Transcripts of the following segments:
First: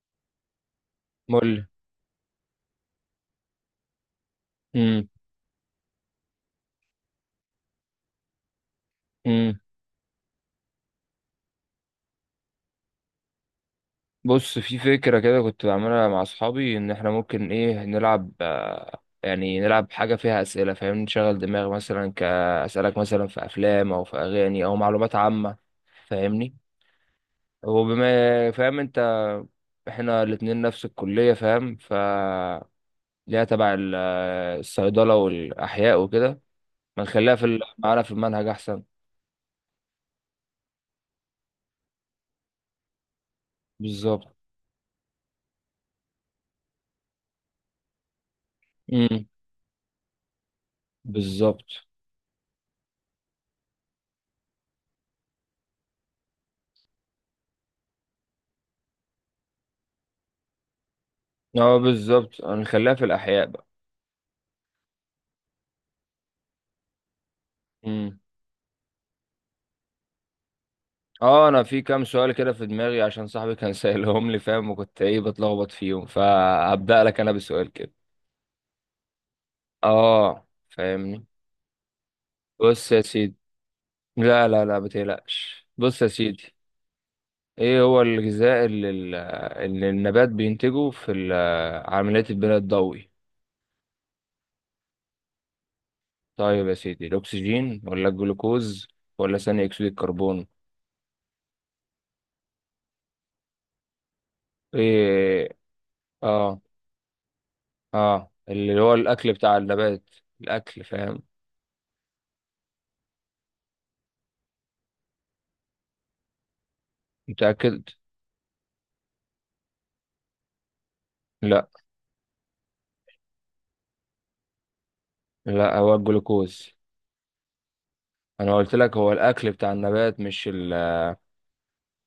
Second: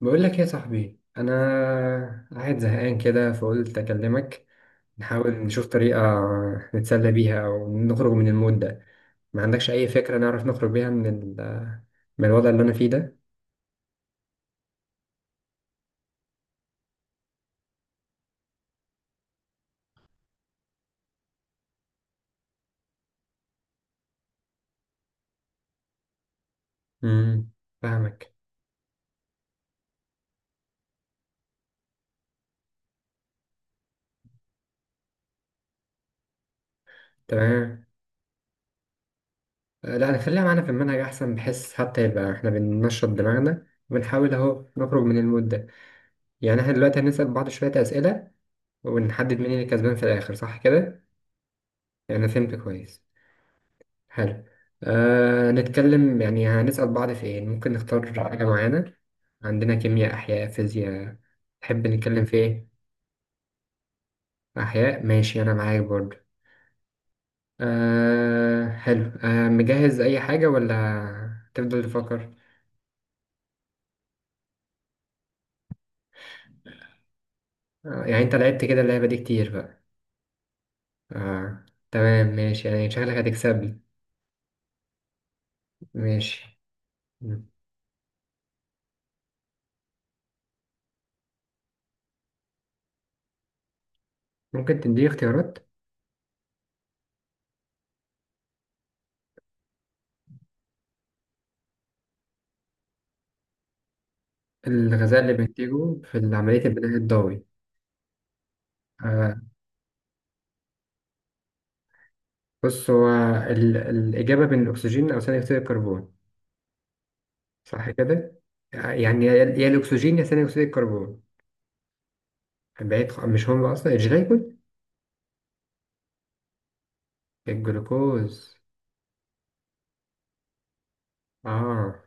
بقول لك يا صاحبي، انا مول. قاعد زهقان كده فقلت اكلمك. امم نحاول نشوف طريقه نتسلى بيها او نخرج من المود ده. ما امم عندكش اي فكره نعرف نخرج بيها من من الوضع اللي انا فيه ده؟ بص في فكرة كده كنت بعملها مع أصحابي إن إحنا ممكن نلعب، يعني نلعب حاجة فيها أسئلة، فاهم؟ نشغل دماغ، مثلا كأسألك مثلا في أفلام أو في أغاني أو معلومات عامة. فاهمني؟ امم فاهمك. وبما فاهم أنت، إحنا الاتنين نفس الكلية فاهم. ليها تبع الصيدلة والأحياء وكده. ما نخليها تمام. معانا في المنهج أحسن. لا، نخليها معانا في المنهج احسن، بحيث حتى يبقى احنا بننشط دماغنا بالظبط. وبنحاول اهو نخرج من المود ده. يعني احنا دلوقتي هنسال بعض شويه اسئله امم. ونحدد مين اللي كسبان في الاخر، صح كده؟ بالظبط. يعني أنا فهمت كويس. حلو. أه نتكلم، يعني هنسأل بعض في ايه؟ ممكن نختار حاجة معينة. عندنا كيمياء، أحياء، فيزياء. اه تحب نتكلم في بالظبط، ايه؟ هنخليها في الاحياء بقى. أحياء ماشي، أنا معاك برضو. امم. أه حلو، أه مجهز أي حاجة ولا اه، انا في تفضل كام تفكر؟ سؤال كده في دماغي عشان صاحبي كان سائلهم لي فاهم، وكنت بتلخبط فيهم، فهبدأ لك انا بسؤال كده. أه يعني أنت لعبت كده اللعبة دي كتير بقى؟ اه فاهمني. أه. تمام ماشي، يعني بص يا شكلك سيدي. هتكسبني. لا لا لا بتقلقش، بص يا سيدي. ماشي. مم. ايه هو الغذاء اللي النبات بينتجه في عملية البناء الضوئي؟ ممكن تديني اختيارات؟ طيب يا سيدي، الاكسجين ولا الجلوكوز ولا ثاني اكسيد الكربون؟ الغذاء اللي ايه؟ بنتجه في اه. عملية البناء الضوئي؟ اه اللي هو الاكل آه، بتاع النبات، الاكل فاهم. بص هو الإجابة بين الأكسجين أو ثاني أكسيد الكربون. متاكد. صح كده؟ يعني يا الأكسجين يا ثاني أكسيد الكربون. لا بعيد، مش هم أصلا الجليكوز؟ لا هو الجلوكوز. انا الجلوكوز. قلت لك هو الاكل بتاع النبات، مش ال... آه،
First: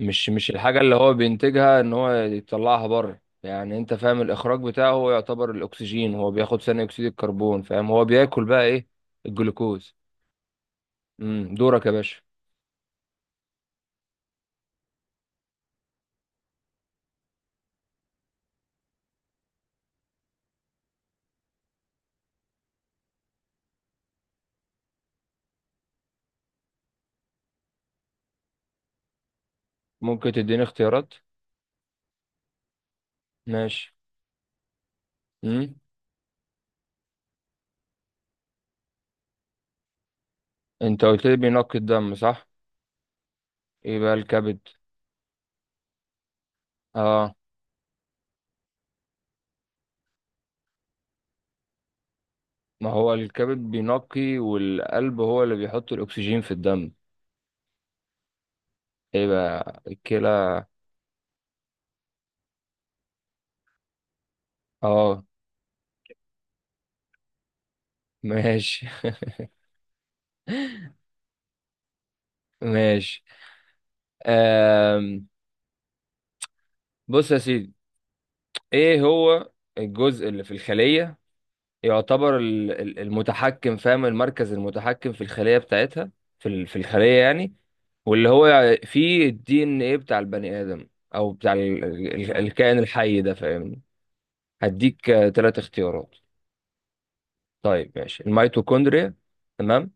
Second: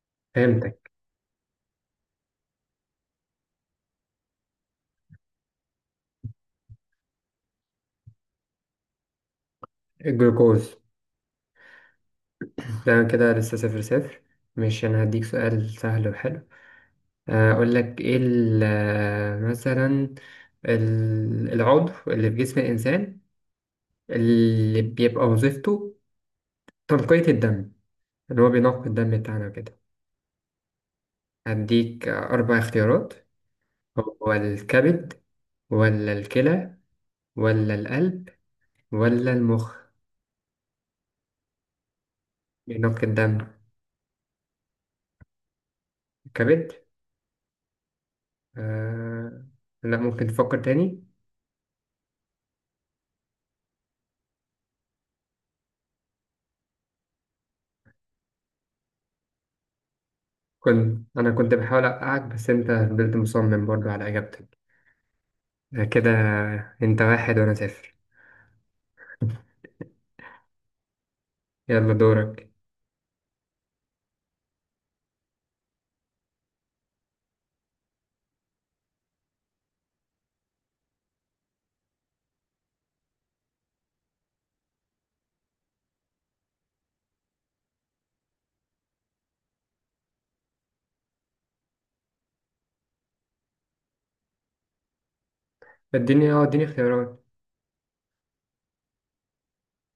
مش الحاجه فهمتك. اللي هو بينتجها ان هو يطلعها بره، يعني انت فاهم الاخراج بتاعه، هو يعتبر الاكسجين هو بياخد ثاني اكسيد الكربون فاهم، هو بياكل بقى ايه؟ الجلوكوز. الجلوكوز. امم، دورك يا باشا. ده كده لسه 0-0. مش أنا هديك سؤال سهل وحلو. أقول لك إيه مثلا العضو اللي في جسم الإنسان اللي بيبقى وظيفته تنقية الدم، اللي هو بينقي الدم بتاعنا كده. ممكن تديني اختيارات. هديك 4 اختيارات. ماشي. هو الكبد امم. ولا الكلى ولا القلب ولا المخ؟ انت قلت لي بينقي الدم صح؟ بينق الدم. ايه بقى الكبد. الكبد؟ اه. آه... لا، ممكن تفكر تاني. ما هو الكبد بينقي، والقلب هو اللي بيحط الأكسجين في الدم. ايه بقى الكلى. كنت أنا كنت بحاول أوقعك بس أنت فضلت مصمم برضو على إجابتك. اه. آه كده، أنت واحد وأنا صفر. ماشي. يلا دورك. ماشي. آم. بص يا سيدي، ايه هو الجزء اللي في الخلية يعتبر المتحكم، فاهم، المركز المتحكم في الخلية بتاعتها، في الخلية يعني، واللي هو فيه الدي ان ايه بتاع البني آدم او بتاع الكائن الحي ده فاهمني. هديك ثلاث اختيارات. اديني اه اختيارات. طيب ماشي، الميتوكوندريا، تمام،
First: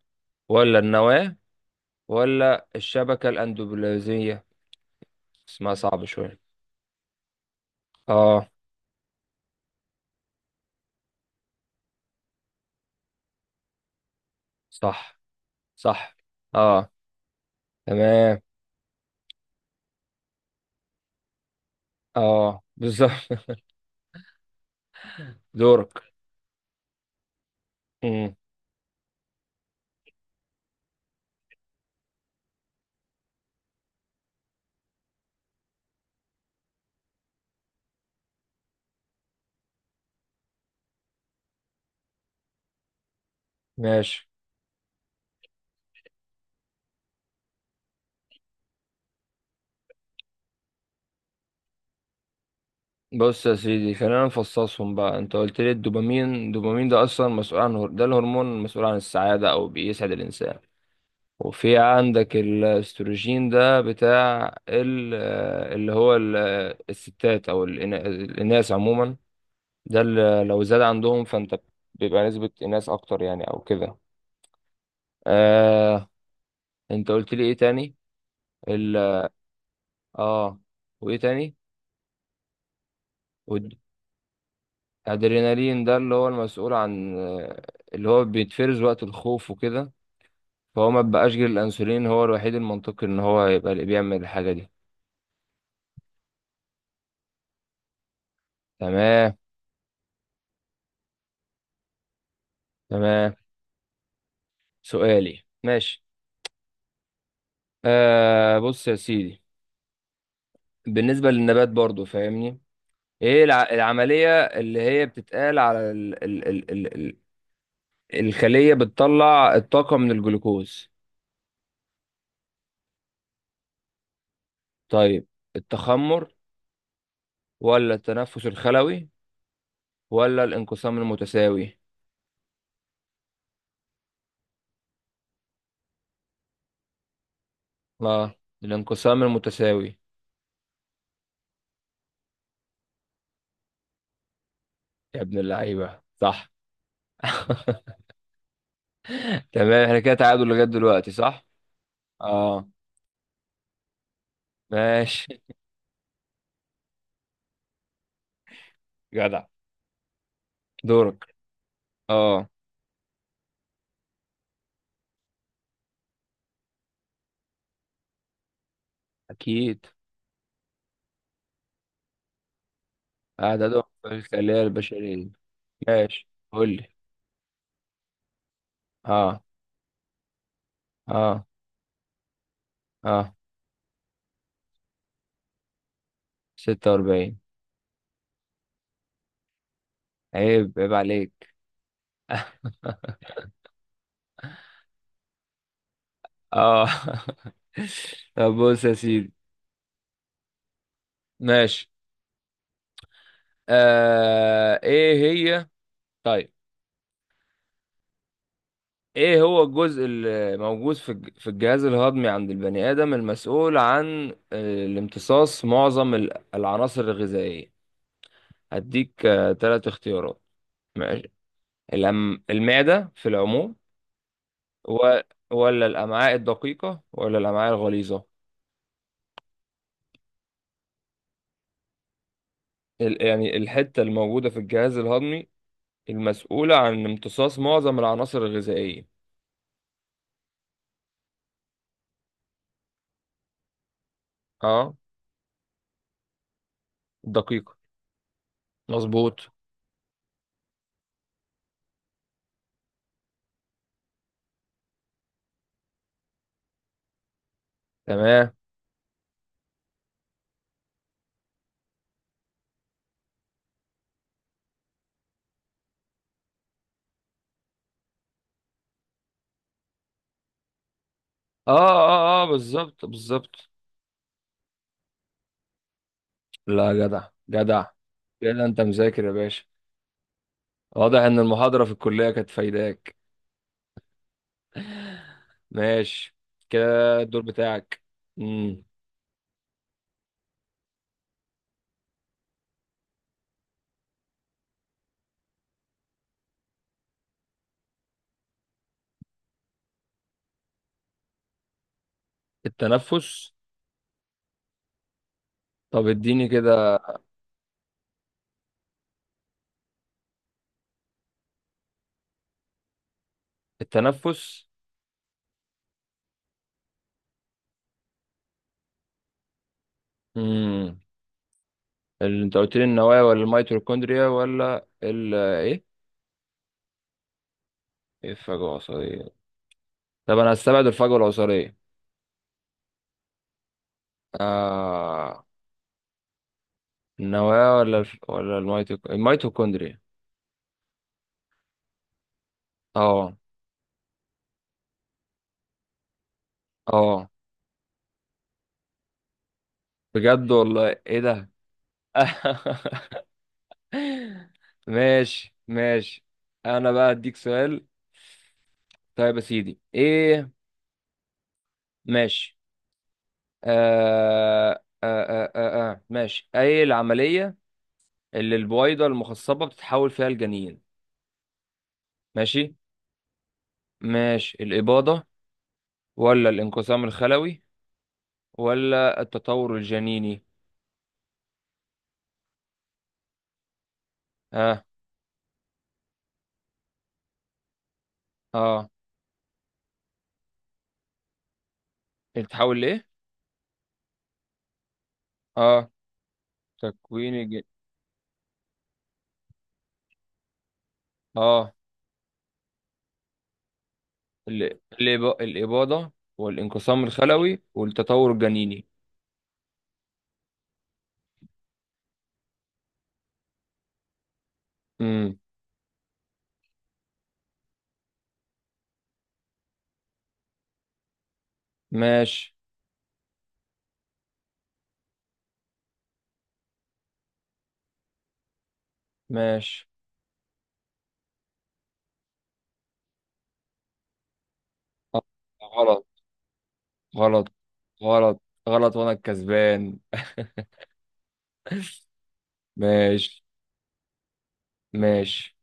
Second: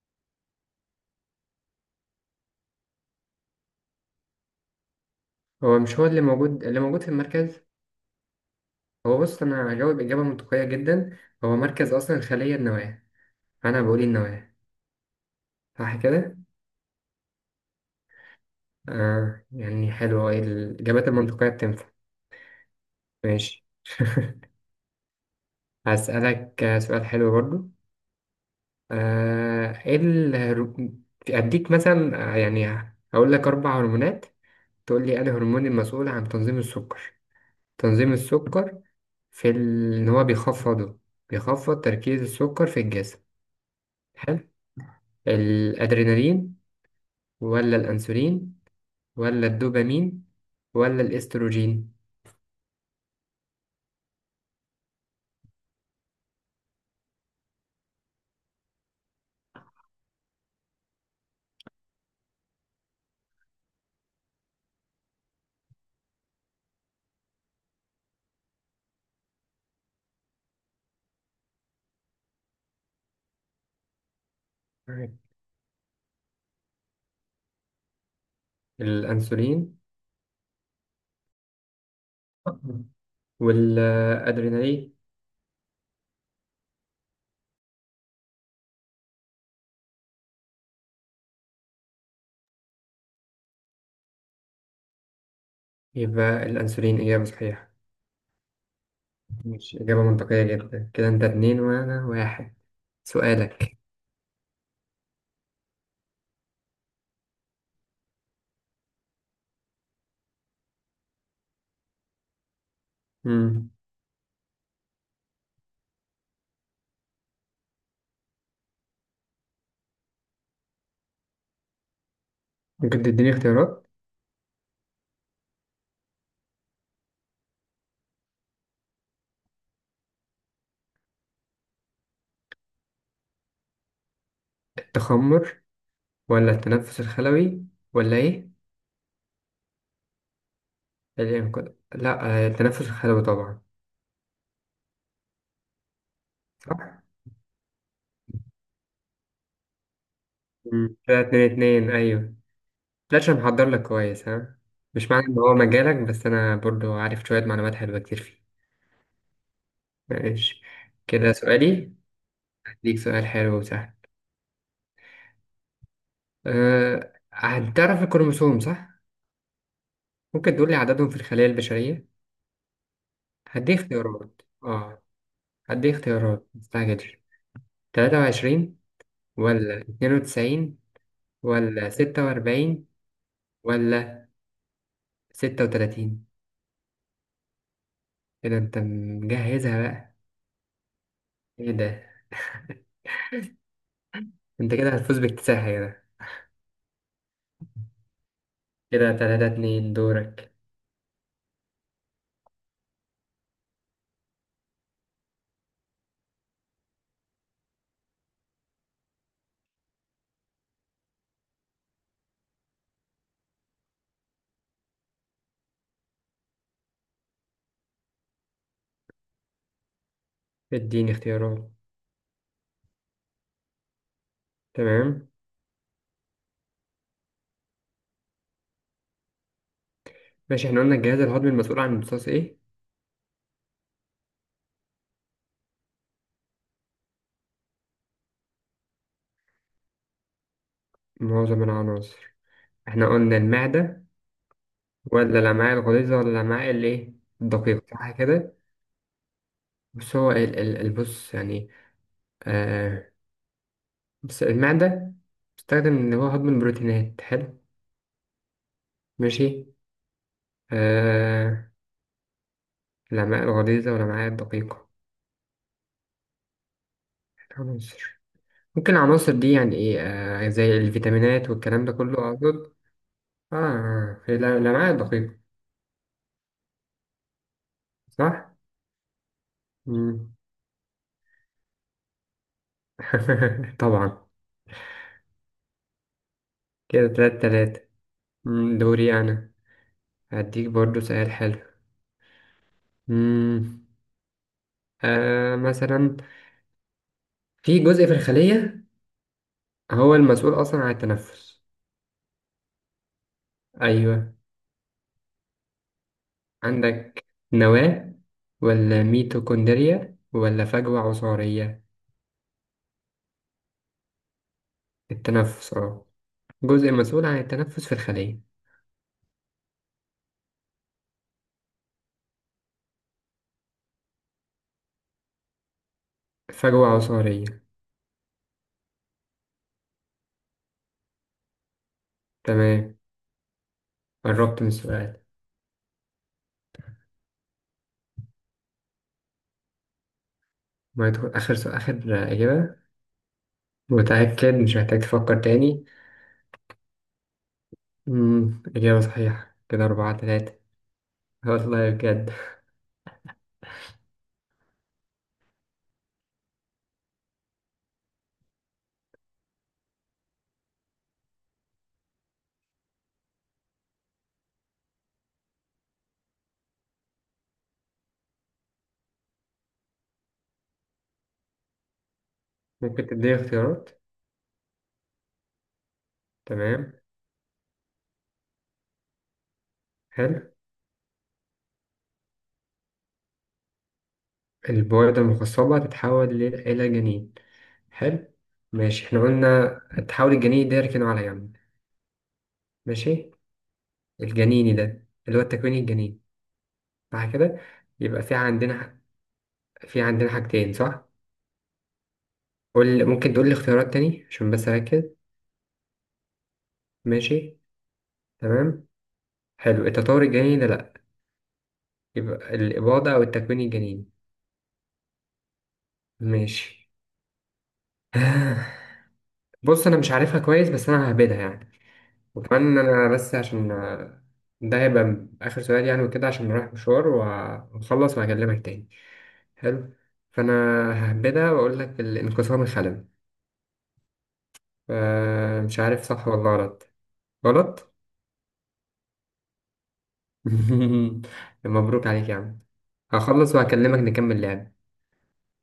ولا النواة، ولا الشبكة الأندوبلازمية. اسمها هو مش صعب هو اللي شوية. موجود في المركز؟ اه. هو بص، أنا هجاوب إجابة منطقية جدا. هو مركز أصلا الخلية النواة. أنا بقول النواة. صح صح صح. كده؟ اه تمام. آه يعني حلو، إيه الإجابات المنطقية بتنفع. اه بالظبط. ماشي. دورك. هسألك سؤال حلو برضو. مم. آه إيه الهرو- أديك مثلا، يعني هقول لك 4 هرمونات، تقول لي أنا هرمون المسؤول عن تنظيم السكر، تنظيم السكر في إن هو بيخفضه، بيخفض تركيز السكر في الجسم. ماشي. حلو. الأدرينالين ولا الأنسولين ولا الدوبامين ولا الإستروجين؟ بص يا سيدي، خلينا نفصصهم بقى. انت قلت لي الدوبامين، الدوبامين ده اصلا مسؤول عن ده الهرمون المسؤول عن السعادة او بيسعد الانسان. وفي عندك الاستروجين، ده بتاع اللي هو الستات او الاناث عموما، ده اللي لو زاد عندهم فانت بيبقى نسبة ناس اكتر، يعني او كده. آه. انت قلت لي ايه تاني؟ ال الأنسولين اه. وايه تاني؟ والأدرينالين. والادرينالين، ده اللي هو المسؤول عن اللي هو بيتفرز وقت الخوف وكده. فهو ما بقاش غير الانسولين هو الوحيد المنطقي ان هو يبقى اللي بيعمل الحاجة دي. يبقى الأنسولين إجابة صحيحة. تمام. مش إجابة منطقية جدا كده؟ أنت اتنين وأنا واحد. تمام. سؤالك. سؤالي ماشي. بص يا سيدي، بالنسبة للنبات برضو فاهمني، ايه مم. العملية اللي هي بتتقال على الخلية بتطلع الطاقة من الجلوكوز؟ ممكن تديني اختيارات؟ طيب، التخمر ولا التنفس الخلوي ولا الانقسام المتساوي؟ التخمر ولا التنفس الخلوي ولا اه. إيه؟ الانقسام المتساوي. الإنقاذ؟ لا، التنفس الخلوي طبعا. يا ابن اللعيبة صح. صح. تمام، احنا كده تعادل لغاية مم. دلوقتي كده صح. 2-2، أيوه. اه. متقلقش، أنا محضر لك كويس ها. مش معنى إن ماشي. هو مجالك، بس أنا برضو عارف شوية معلومات حلوة كتير فيه. جدع. ماشي. دورك. كده سؤالي. اه. هديك سؤال حلو وسهل. أه... هتعرف الكروموسوم صح؟ اكيد. ممكن تقول لي عددهم في الخلايا البشرية؟ هدي عددهم في اختيارات الخلايا اه، البشرية. هدي ماشي اختيارات قول لي. مستعجلش. 23 اه. ولا 92 اه. ولا 46 اه. ولا 36؟ 46. كده انت مجهزها بقى. عيب عيب عليك. ايه ده؟ انت كده هتفوز باكتساح كده. اه. طب بص يا كده سيدي، 3-2، دورك. ماشي. آه ايه هي؟ طيب، ايه هو الجزء اللي موجود في الجهاز الهضمي عند البني ادم المسؤول عن الامتصاص معظم العناصر الغذائية؟ هديك ثلاث اختيارات. اديني ماشي. اختيارات. المعدة في العموم. و... تمام. ولا الأمعاء الدقيقة ولا الأمعاء الغليظة. ماشي احنا قلنا الجهاز الهضمي المسؤول عن امتصاص ايه؟ يعني الحتة الموجودة في الجهاز الهضمي المسؤولة عن امتصاص معظم العناصر الغذائية. معظم العناصر. احنا قلنا المعدة اه. ولا الأمعاء الغليظة ولا الأمعاء الايه؟ دقيقة. الدقيقة، صح كده؟ مظبوط. بس هو البص يعني. آه، بس المعدة بتستخدم إن هو هضم البروتينات. حلو. تمام. ماشي. آه، الأمعاء الغليظة والأمعاء الدقيقة. العناصر، ممكن العناصر دي يعني إيه آه زي الفيتامينات اه والكلام ده كله اه اه أقصد. بالظبط بالظبط. آه هي الأمعاء الدقيقة، لا جدع جدع، صح؟ كده انت مذاكر يا باشا. مم. واضح ان المحاضرة في الكلية كانت فايداك. طبعا. ماشي، كده كده الدور 3-3. بتاعك. مم، امم. دوري أنا. هديك برضو سؤال حلو. مم. آه مثلا في جزء في الخلية هو المسؤول أصلا عن التنفس. التنفس. أيوة. طب اديني كده. عندك نواة ولا ميتوكوندريا ولا فجوة عصارية؟ التنفس. التنفس اه، جزء مسؤول عن التنفس في الخلية. امم. اللي انت قلت لي النوايا ولا الميتوكوندريا ولا ال ايه؟ فجوة عصارية. إيه الفجوة العصبية؟ طب انا هستبعد الفجوة العصبية. تمام، قربت من السؤال. آه، النوايا ولا ولا الميتوكوندريا. ما يدخل آخر سؤال، آخر إجابة. اه. متأكد مش محتاج تفكر تاني؟ اه. مم. إجابة صحيحة. كده أربعة بجد تلاتة والله، ايه ده؟ والله بجد. ماشي ماشي. انا بقى اديك سؤال. طيب يا سيدي ايه؟ ماشي. ماشي، ايه العملية اللي البويضة المخصبة بتتحول فيها الجنين؟ ماشي. ممكن تديني اختيارات؟ ماشي، الإباضة ولا تمام. الانقسام الخلوي ولا التطور حلو. الجنيني. اه. البويضة المخصبة تتحول إلى جنين. حلو. اه ماشي احنا قلنا تحاول الجنين ده يركنه على جنب. بتتحول ليه. ماشي، الجنيني ده اللي هو التكوين اه. الجنيني. صح تكوين كده. يبقى في عندنا حاجتين، صح؟ الجنين. قول، ممكن تقول لي اختيارات تاني عشان بس اركز. الإباضة والانقسام ماشي. الخلوي والتطور الجنيني. تمام، حلو. التطور الجنيني ده لا. يبقى الاباضه او التكوين الجنيني. امم. ماشي. بص انا مش عارفها كويس بس انا ههبدها يعني. ماشي. وكمان انا بس عشان، ده هيبقى اخر سؤال يعني وكده عشان رايح مشوار واخلص وهكلمك تاني. ماشي. حلو. فانا ههبدها واقول لك الانقسام الخلوي. آه، آه مش عارف غلط. صح ولا غلط. غلط. غلط. غلط. غلط وأنا الكسبان. مبروك عليك يا عم. ماشي هخلص وهكلمك نكمل لعب ماشي.